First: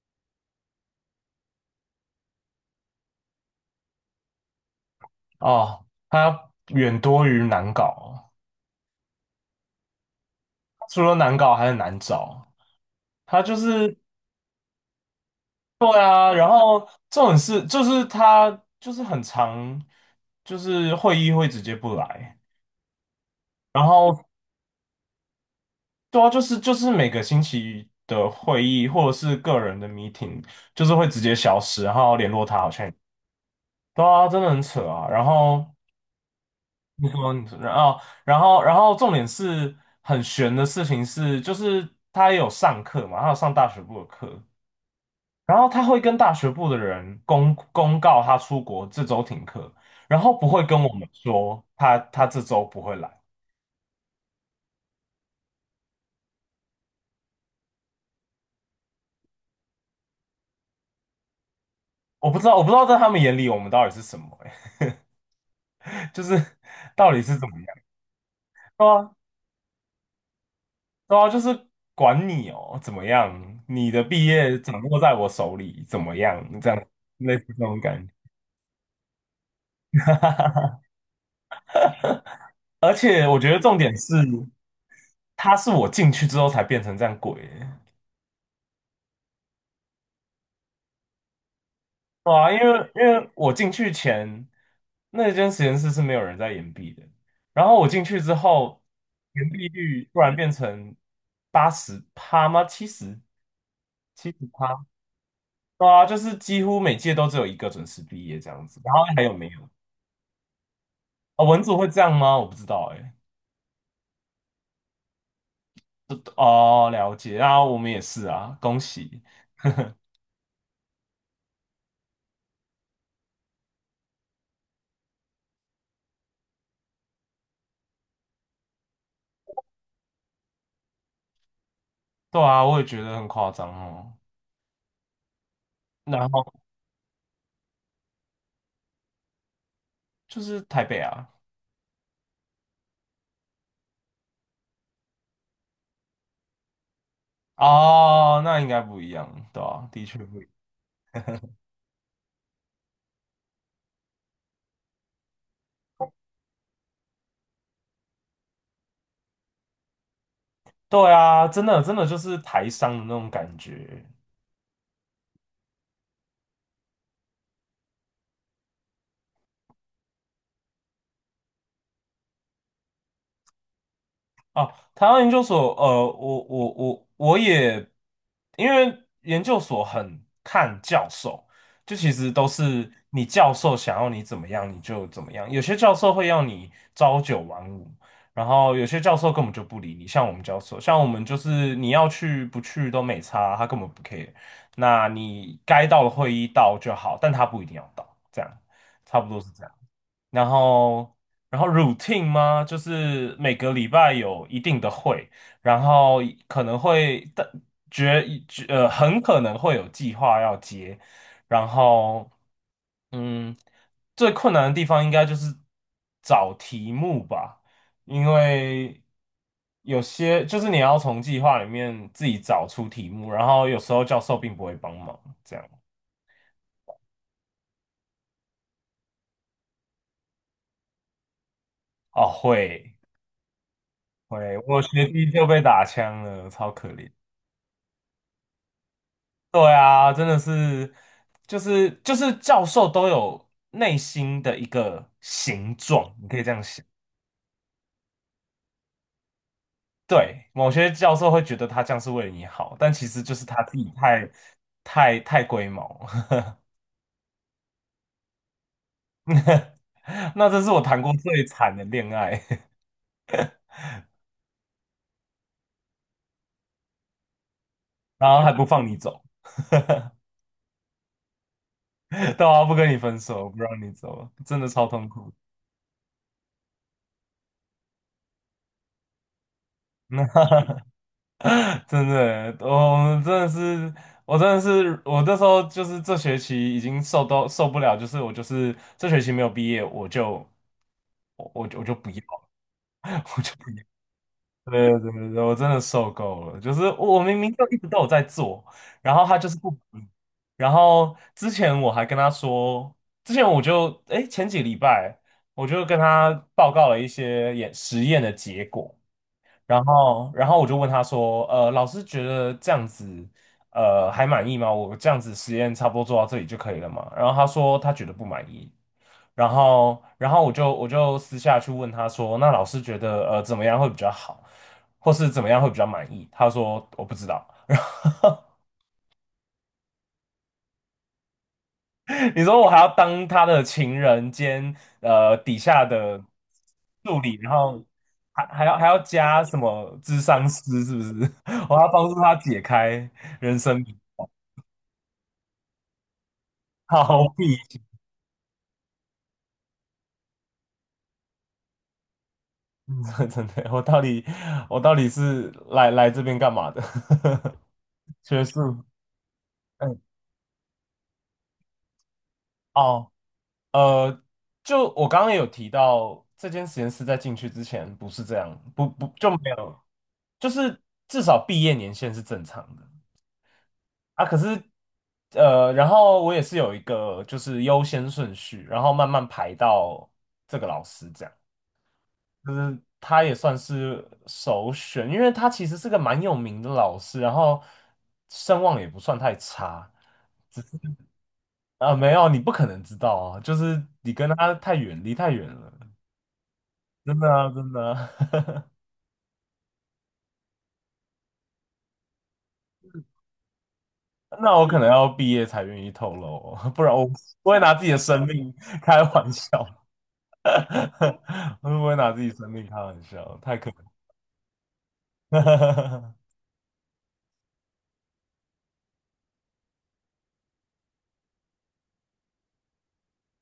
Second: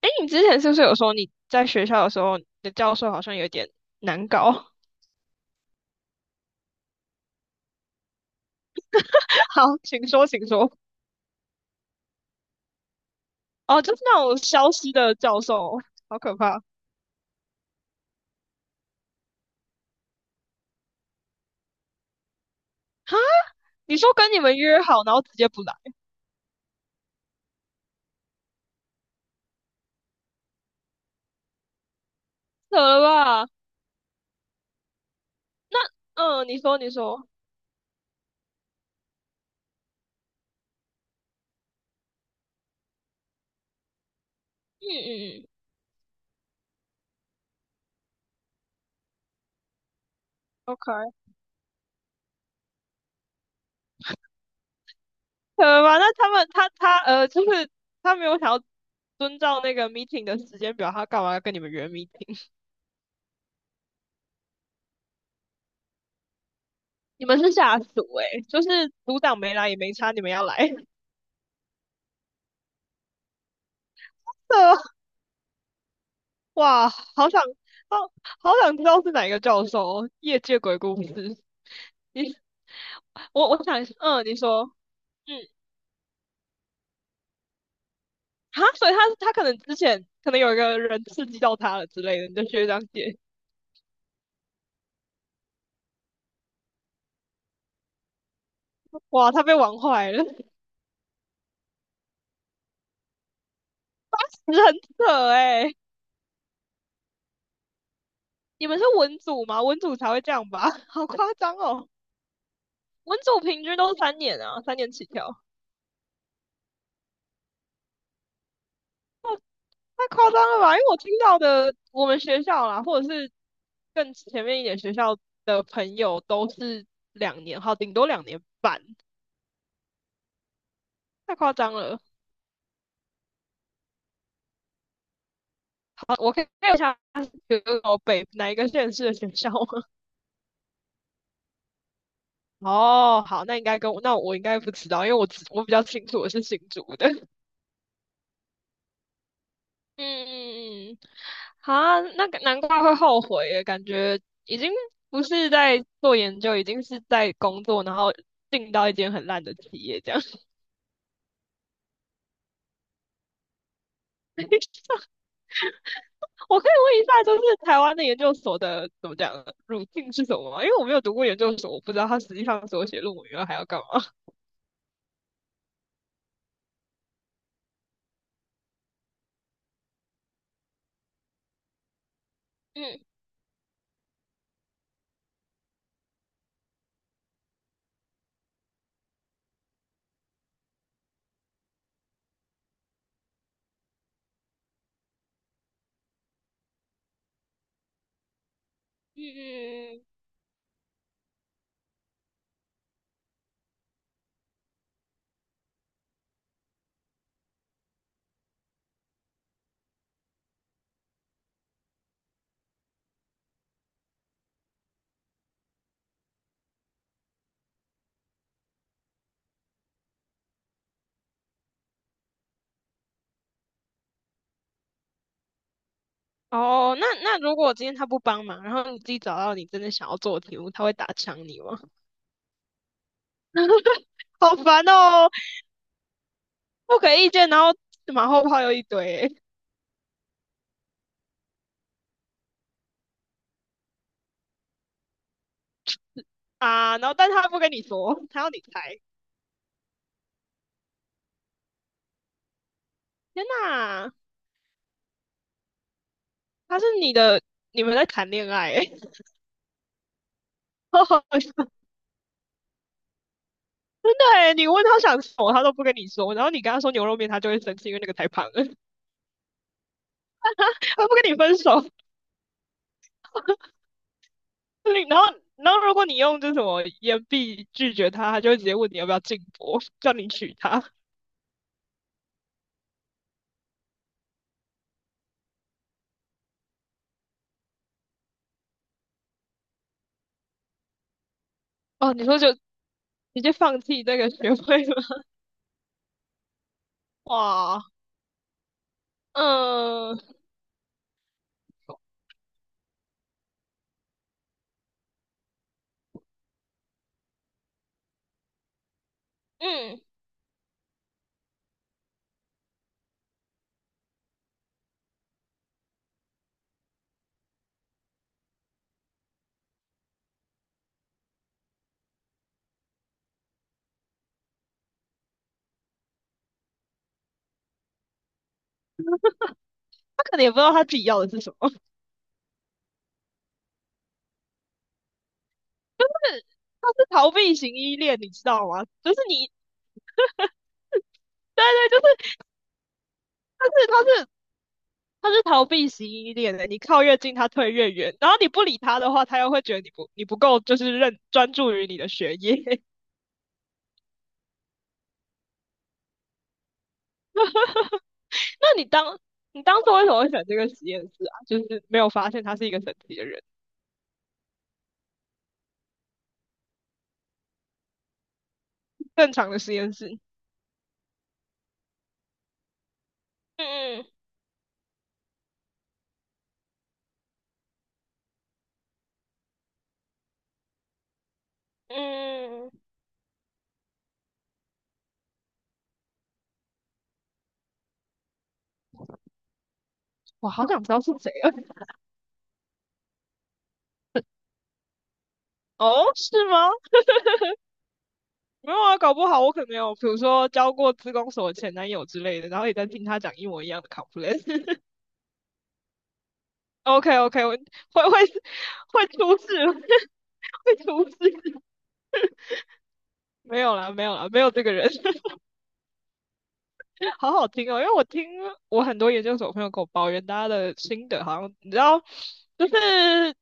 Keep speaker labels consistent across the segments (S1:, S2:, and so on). S1: 哎，你之前是不是有说你在学校的时候，你的教授好像有点难搞？
S2: 哦，它远多于难搞，
S1: 好，请说，请说。
S2: 除了难搞还很难找。它就
S1: 哦，就
S2: 是
S1: 是那种消失的教授，
S2: 对
S1: 好
S2: 啊，
S1: 可
S2: 然
S1: 怕。
S2: 后这种事就是它就是很常，就是会议会直接不来，
S1: 哈，
S2: 然
S1: 你说
S2: 后
S1: 跟你们约好，然后直接不来，
S2: 对啊，就是每个星期的会议或者是个人的 meeting，就是会直接消失，然后联络他好
S1: 扯
S2: 像也
S1: 了吧？
S2: 对啊，真的很扯啊。然后
S1: 那，嗯，你说，你
S2: 你
S1: 说，
S2: 说，你说然后，然后，然后，重点是很悬的事情是，就是他也有上课嘛，他有上大学部的课，
S1: 嗯嗯嗯
S2: 然后他会跟大学部的人公告他出国这周停课，然后不会跟我们
S1: ，OK，
S2: 说他这周不会来。
S1: 扯了吧？那他们，他，就是他没有想要遵照那个 meeting 的时间表，他干嘛要跟你们约
S2: 我不
S1: meeting？
S2: 知道，我不知道在他们眼里我们到底是什么、欸，就是到底
S1: 你
S2: 是
S1: 们
S2: 怎
S1: 是
S2: 么样？
S1: 下属诶，就是
S2: 对啊，
S1: 组长没来也没差，你们要来，
S2: 对啊，就是管你哦，怎么样？你的毕业掌
S1: 扯
S2: 握在我手里，怎么样？这样
S1: 哇，好
S2: 类
S1: 想，
S2: 似这种感觉。
S1: 好，好想知道是哪一个教授哦业界 鬼故事。你，
S2: 而且我
S1: 我
S2: 觉得
S1: 我想，
S2: 重点是。
S1: 嗯，你说，嗯，
S2: 他是我进去之后才变成这样鬼欸，
S1: 哈，所以他可能之前可能有一个人刺激到他了之类的，
S2: 对
S1: 你的
S2: 啊，因
S1: 学长
S2: 为因
S1: 姐，
S2: 为我进去前那间实验室是没有人在延毕的，然后我进去之后，
S1: 哇，他
S2: 延
S1: 被
S2: 毕
S1: 玩
S2: 率
S1: 坏
S2: 突
S1: 了，
S2: 然变 成八十趴吗？七十
S1: 真的
S2: 趴，
S1: 很扯哎。
S2: 对啊，就是几乎每届都只有一个准时毕业这样
S1: 你们
S2: 子，
S1: 是
S2: 然后
S1: 文
S2: 还有
S1: 组
S2: 没
S1: 吗？
S2: 有
S1: 文组才会这样吧？好夸
S2: 啊？
S1: 张
S2: 文组会
S1: 哦，
S2: 这样吗？我不知道哎、
S1: 文组平均都是三年啊，三年起跳。
S2: 哦，了解，然后我们也是啊，恭喜，
S1: 太夸张了吧？因为我听到的，我们学校啦，或者是更前面一点学校的朋友，都是两年，好，顶多两年半，太夸张了。
S2: 对啊，我也觉得很夸张哦，
S1: 好，
S2: 然
S1: 我可以
S2: 后
S1: 看一下有北哪一个县市的学校吗？
S2: 就是台北啊。
S1: 哦，好，那应该跟我，那我应该不知道，因为我比较清楚我是新竹的。
S2: 哦，那应该不一样，对啊，的确
S1: 嗯
S2: 不一样。
S1: 嗯嗯，好啊，那个难怪会后悔耶，感觉已经不是在做研究，已经是在工作，然后进到一间很烂的企业这样。
S2: 对啊，真的就是台商的那种感觉，
S1: 我可以问一下，就是台湾的研究所的怎么讲路径是什么吗？因为我没有读过研究所，我不知道他实际上所写论文以来还要干嘛。
S2: 哦，台湾研究所，我也，因为研究所很看教授，就其实都是
S1: 嗯
S2: 你教授想要你怎么样你就怎么样，有些教授会要你朝九晚五，然后有些教授根本就不理你，像我们教授，像我们就是你要去不去都没差，他根本不 care,那你该到的会议到就好，但他不一定要到，这样差
S1: 嗯
S2: 不多是这样。
S1: 嗯，嗯
S2: 然后然后 routine 吗？就是每个礼拜有一定的会，然后可能会但决决呃很可能会有计划要接，然后嗯，最困难的地方应该就是找题目吧，因为。有些就是你要从计划里面自己找出题目，然后有时候教授并不会帮忙，这样
S1: 哦，那那如果今天他不帮忙，然后你自己找到你真的想要做的题目，他会打枪你吗？
S2: 哦，会
S1: 好
S2: 会，我
S1: 烦
S2: 学
S1: 哦，
S2: 弟就被打枪了，超可
S1: 不
S2: 怜。
S1: 给意见，然后马后炮又一堆欸
S2: 对啊，真的是，就是教授都有内心的一个形状，你可以这样想。
S1: 啊，然后但是他不跟你说，他要你猜。
S2: 对，某些教授会觉得他这样是为了你好，但其实就是
S1: 天
S2: 他自己
S1: 呐，
S2: 太太龟毛。
S1: 他是你的，你们在谈恋爱欸，
S2: 那这是我谈 过
S1: 好
S2: 最
S1: 好
S2: 惨的恋爱，
S1: 真的哎，你问他想吃什么，他都不跟你说，然后你跟他说牛肉面，他就会生气，因为那个 太
S2: 然后
S1: 胖
S2: 还
S1: 了，
S2: 不放 你走，
S1: 他不跟你分手。
S2: 对啊，不跟你分手，不让你走，真的超
S1: 你
S2: 痛
S1: 然后，
S2: 苦。
S1: 然后如果你用这什么言必拒绝他，他就会直接问你要不要进博，叫你娶 她。
S2: 真的欸，哦我真的是，我真的是，我那时候就是这学期已经受到受不了，就是我就是这学期没有毕业，我就我不
S1: 哦，
S2: 要，
S1: 你说就
S2: 我
S1: 直接
S2: 就不
S1: 放
S2: 要。
S1: 弃这个学位
S2: 对对
S1: 了？
S2: 对对，我真的受够了，就是我 明明就一
S1: 哇，
S2: 直都有在做，然后他就是不理，
S1: 嗯
S2: 然后之前我还跟他说，之前我就哎前几礼拜我就跟他报告了一些演实验的结果。然
S1: 嗯，
S2: 后，然后我就问他说，老师觉得这样子，还满意吗？我这样子实验差不多做到这里就可以了嘛？然后他说他觉得不满意。然后，然后我就私下去问他说，那老师觉得怎么样会比较好，或是怎么样会比较满意？他说我不知道。然后。
S1: 他可能也不知道他自己要的是什么，
S2: 你说我还要当他的情人兼底下的
S1: 是他是
S2: 助
S1: 逃
S2: 理，然
S1: 避型
S2: 后
S1: 依恋，你知
S2: 还还
S1: 道
S2: 要
S1: 吗？
S2: 还要
S1: 就是
S2: 加
S1: 你，
S2: 什么智商师，是不是？
S1: 对
S2: 我要
S1: 对，就
S2: 帮助他
S1: 是
S2: 解开人
S1: 他
S2: 生
S1: 是
S2: 谜
S1: 他是他是逃避型依恋的，你靠越
S2: 好
S1: 近，他
S2: 比，
S1: 退越远。然后你不理他的话，他又会觉得你不够，就是认专注于你的学业。
S2: 嗯真的，我到底我到底是来这边干嘛的？学
S1: 那
S2: 术，
S1: 你当你当初
S2: 嗯，
S1: 为什么会选这个实验室啊？就是没有发现他是一个神
S2: 哦，
S1: 奇的人，
S2: 呃，就我刚刚也有提到，这间实验室在进去之前不是这样，不就
S1: 正
S2: 没
S1: 常的实
S2: 有，
S1: 验室。
S2: 就是至少毕业年限是正常的。
S1: 嗯
S2: 啊，可是然后我也是有一个就是优先顺序，然后慢慢排到这个老师这样，就
S1: 嗯嗯，
S2: 是他也算是首选，因为他其实是个蛮有名的老师，然后声望也不算太差
S1: 我好想知道是谁啊！
S2: 啊，没有，你不可能知道啊，就是你跟他太远，离太远了，
S1: 哦，是吗？
S2: 真的啊，真的啊
S1: 没有啊，搞不好我可能有，比如说交过自工所的前男友之类的，然后也在听他讲一模一样的
S2: 那我可
S1: complaint。
S2: 能要毕业才愿意透露哦，不 然我
S1: OK OK，
S2: 不
S1: 我
S2: 会
S1: 会
S2: 拿自己的
S1: 会
S2: 生命开
S1: 会
S2: 玩
S1: 出事，
S2: 笑。
S1: 会出 事。
S2: 会不会拿自己生命开玩笑？太
S1: 没
S2: 可
S1: 有啦，没有啦，没有这个人，
S2: 能了
S1: 好好听哦。因为我听我很多研究所朋友跟我抱怨，大家的心得好像你知道，就是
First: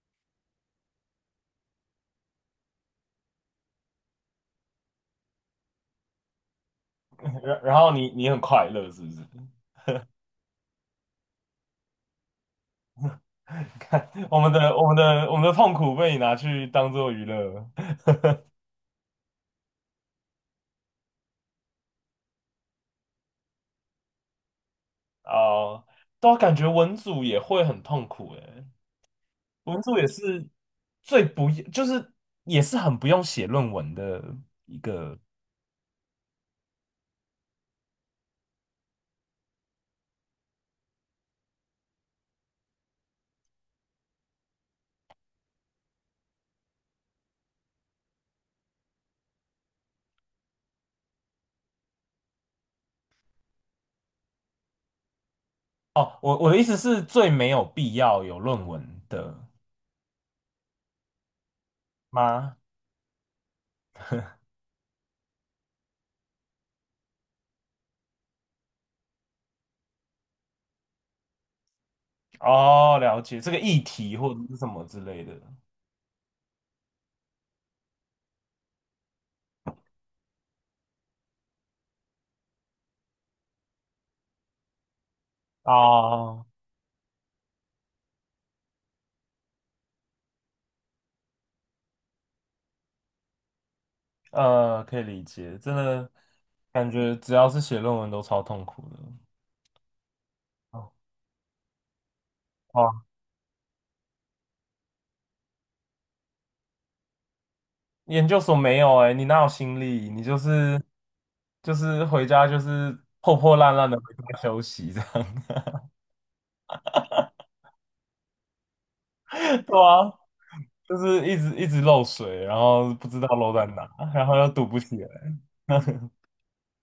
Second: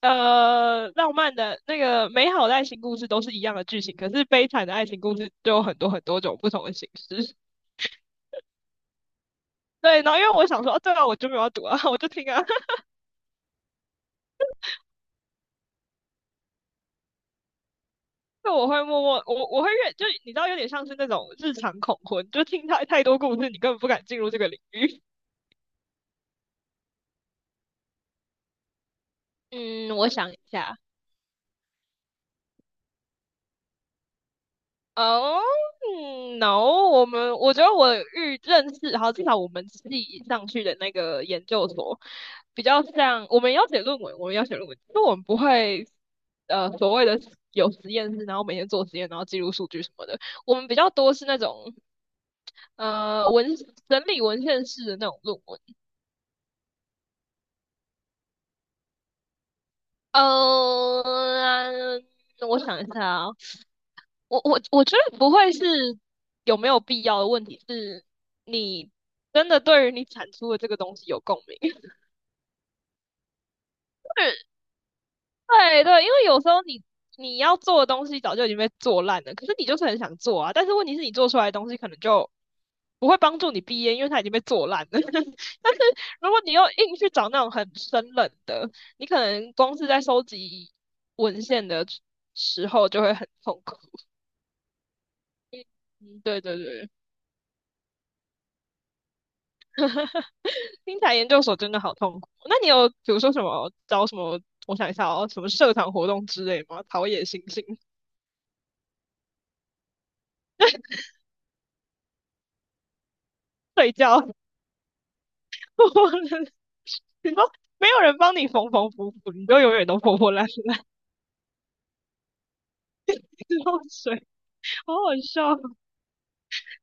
S1: 浪漫的那个美好的爱情故事都是一样的剧情，可是悲惨的爱情故事就有很多很多种不同的形式。
S2: 然然后你你很快乐是不是？
S1: 对，然后因为我想说，哦，对啊，我就没有要读啊，我就听啊，
S2: 看我们的痛苦被你拿去当做娱乐了
S1: 就我会默默，我会越，就你知道，有点像是那种日常恐婚，就听太太多故事，你根本不敢进入这个领域。
S2: 哦，都感觉文组也会很痛苦诶，文
S1: 嗯，
S2: 组也
S1: 我想一
S2: 是
S1: 下。
S2: 最不就是也是很不用写论文的一个
S1: 哦、嗯 n o 我们我觉得我遇认识，好，至少我们系上去的那个研究所，比较像我们要写论文，我们要写论文，就我们不会所谓的有实验室，然后每天做实验，然后记录数据什么的，我们比较多是那种呃文整理文献式的那种论文。
S2: 哦。我我的意思是最没有必要有论文的
S1: 呃，
S2: 吗？
S1: 我想一下，啊。我觉得不会是有没有必要的问题，是你真的对于你产出的这个东西有共鸣。
S2: 哦，了解这个议题或者是什么之类的
S1: 对对，因为有时候你你要做的东西早就已经被做烂了，可是你就是很想做啊。但是问题是你做出来的东西可能就不会帮助你毕业，因为它已经被做烂了。但是如果
S2: 哦。
S1: 你又硬去找那种很生冷的，你可能光是在收集文献的时候就会很痛苦。
S2: 可以理解，真的
S1: 嗯，对对对。
S2: 感觉只要是写论文都超痛苦的。哦，
S1: 听起来研究所真的好痛苦。那你有比
S2: 哇
S1: 如说什么找什么？我想一下哦，什么社团活动之类吗？陶冶心性，
S2: 研究所没有哎、你哪有心力？你就是就是回家就是破破烂烂
S1: 睡
S2: 的回
S1: 觉，
S2: 家休息这样。
S1: 你说没有人帮你缝缝补补，你就 永
S2: 对
S1: 远都
S2: 啊，
S1: 破破烂烂，
S2: 就是一直漏水，然后不知道漏在
S1: 漏
S2: 哪，然
S1: 水，
S2: 后又堵不
S1: 好
S2: 起来。
S1: 好笑。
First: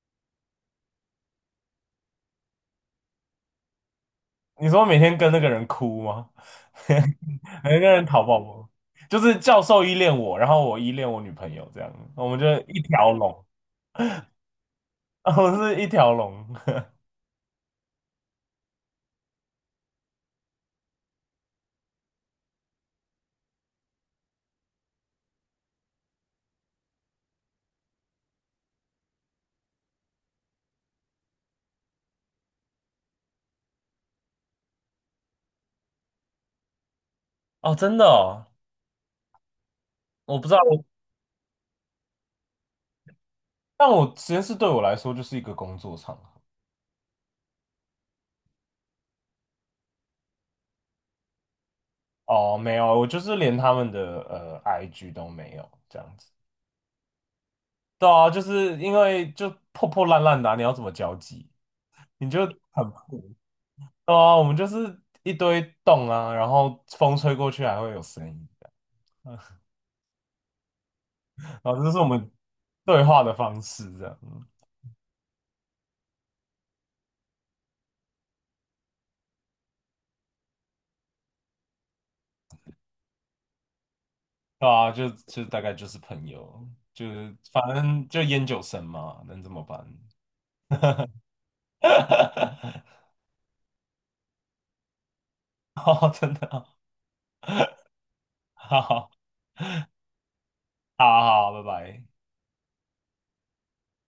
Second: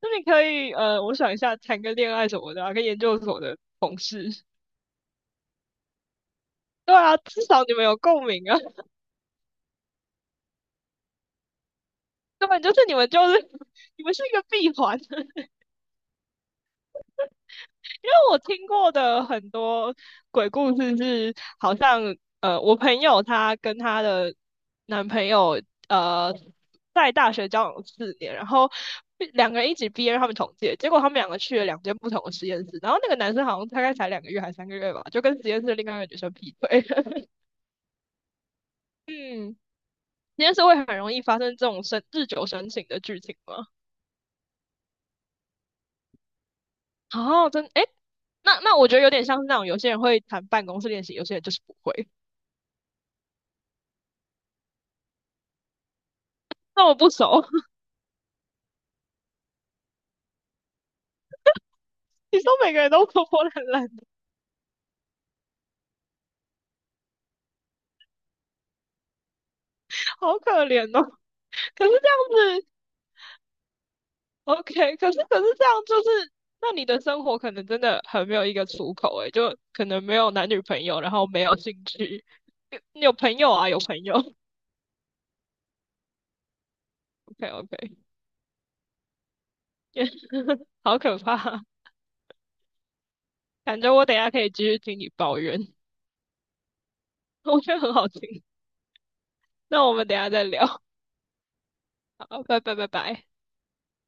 S1: 那你可以我想一下，谈个恋爱什么的啊，跟研究所的同事。
S2: 你说每天跟那个人哭吗？
S1: 对啊，至 少你
S2: 每
S1: 们
S2: 个
S1: 有
S2: 人讨
S1: 共
S2: 抱
S1: 鸣啊，
S2: 吗？就是教授依恋我，然后我依恋我女朋友这样，我们 就
S1: 根本就是
S2: 一条龙，
S1: 你们是一个闭环。
S2: 我们是一条龙。
S1: 因为我听过的很多鬼故事是，好像我朋友她跟她的男朋友呃，在大学交往四年，然后两个人一起毕业，他们同届，结果他们两个去了两间不同的实验室，然后那个男生好像大概才两个月还三个月吧，就跟实验室另外一个女生劈腿。
S2: 哦，真的哦，
S1: 嗯，
S2: 我
S1: 实
S2: 不知
S1: 验
S2: 道，
S1: 室会
S2: 我
S1: 很容易发生这种生日久生情的剧情吗？
S2: 但我实验室对我来说就是一个工作场合。
S1: 哦，真诶，那那我觉得有点像是那种有些人会谈办公室恋情，有些人就是不会。
S2: 哦，没有，我就是连他们的IG 都没有这样子。
S1: 那我不熟。
S2: 对啊，就是因为就破破烂烂的啊你要怎么交际？你
S1: 你
S2: 就
S1: 说每个
S2: 很
S1: 人都
S2: 破。
S1: 活泼懒懒的，
S2: 对啊，我们就是一堆洞啊，然后风吹过去还会有声音，
S1: 好可怜哦。
S2: 然后
S1: 可
S2: 这
S1: 是
S2: 是我
S1: 这
S2: 们
S1: 样子
S2: 对话的方式，这样。
S1: ，OK，可是这样就是，那你的生活可能真的很没有一个出口，诶，就可能没有男女朋友，然后没有兴趣，有朋友啊，有朋友
S2: 对啊，就就大概就是朋友，就是
S1: ，OK
S2: 反
S1: OK，
S2: 正就烟酒神嘛，能怎么办？
S1: 好可怕，感觉我等一下可以继续听你抱怨，
S2: 哦，真的哦
S1: 我觉 得很好听。
S2: 好好
S1: 那我们等一下再聊，
S2: 好，好，拜拜。
S1: 好，拜拜拜拜。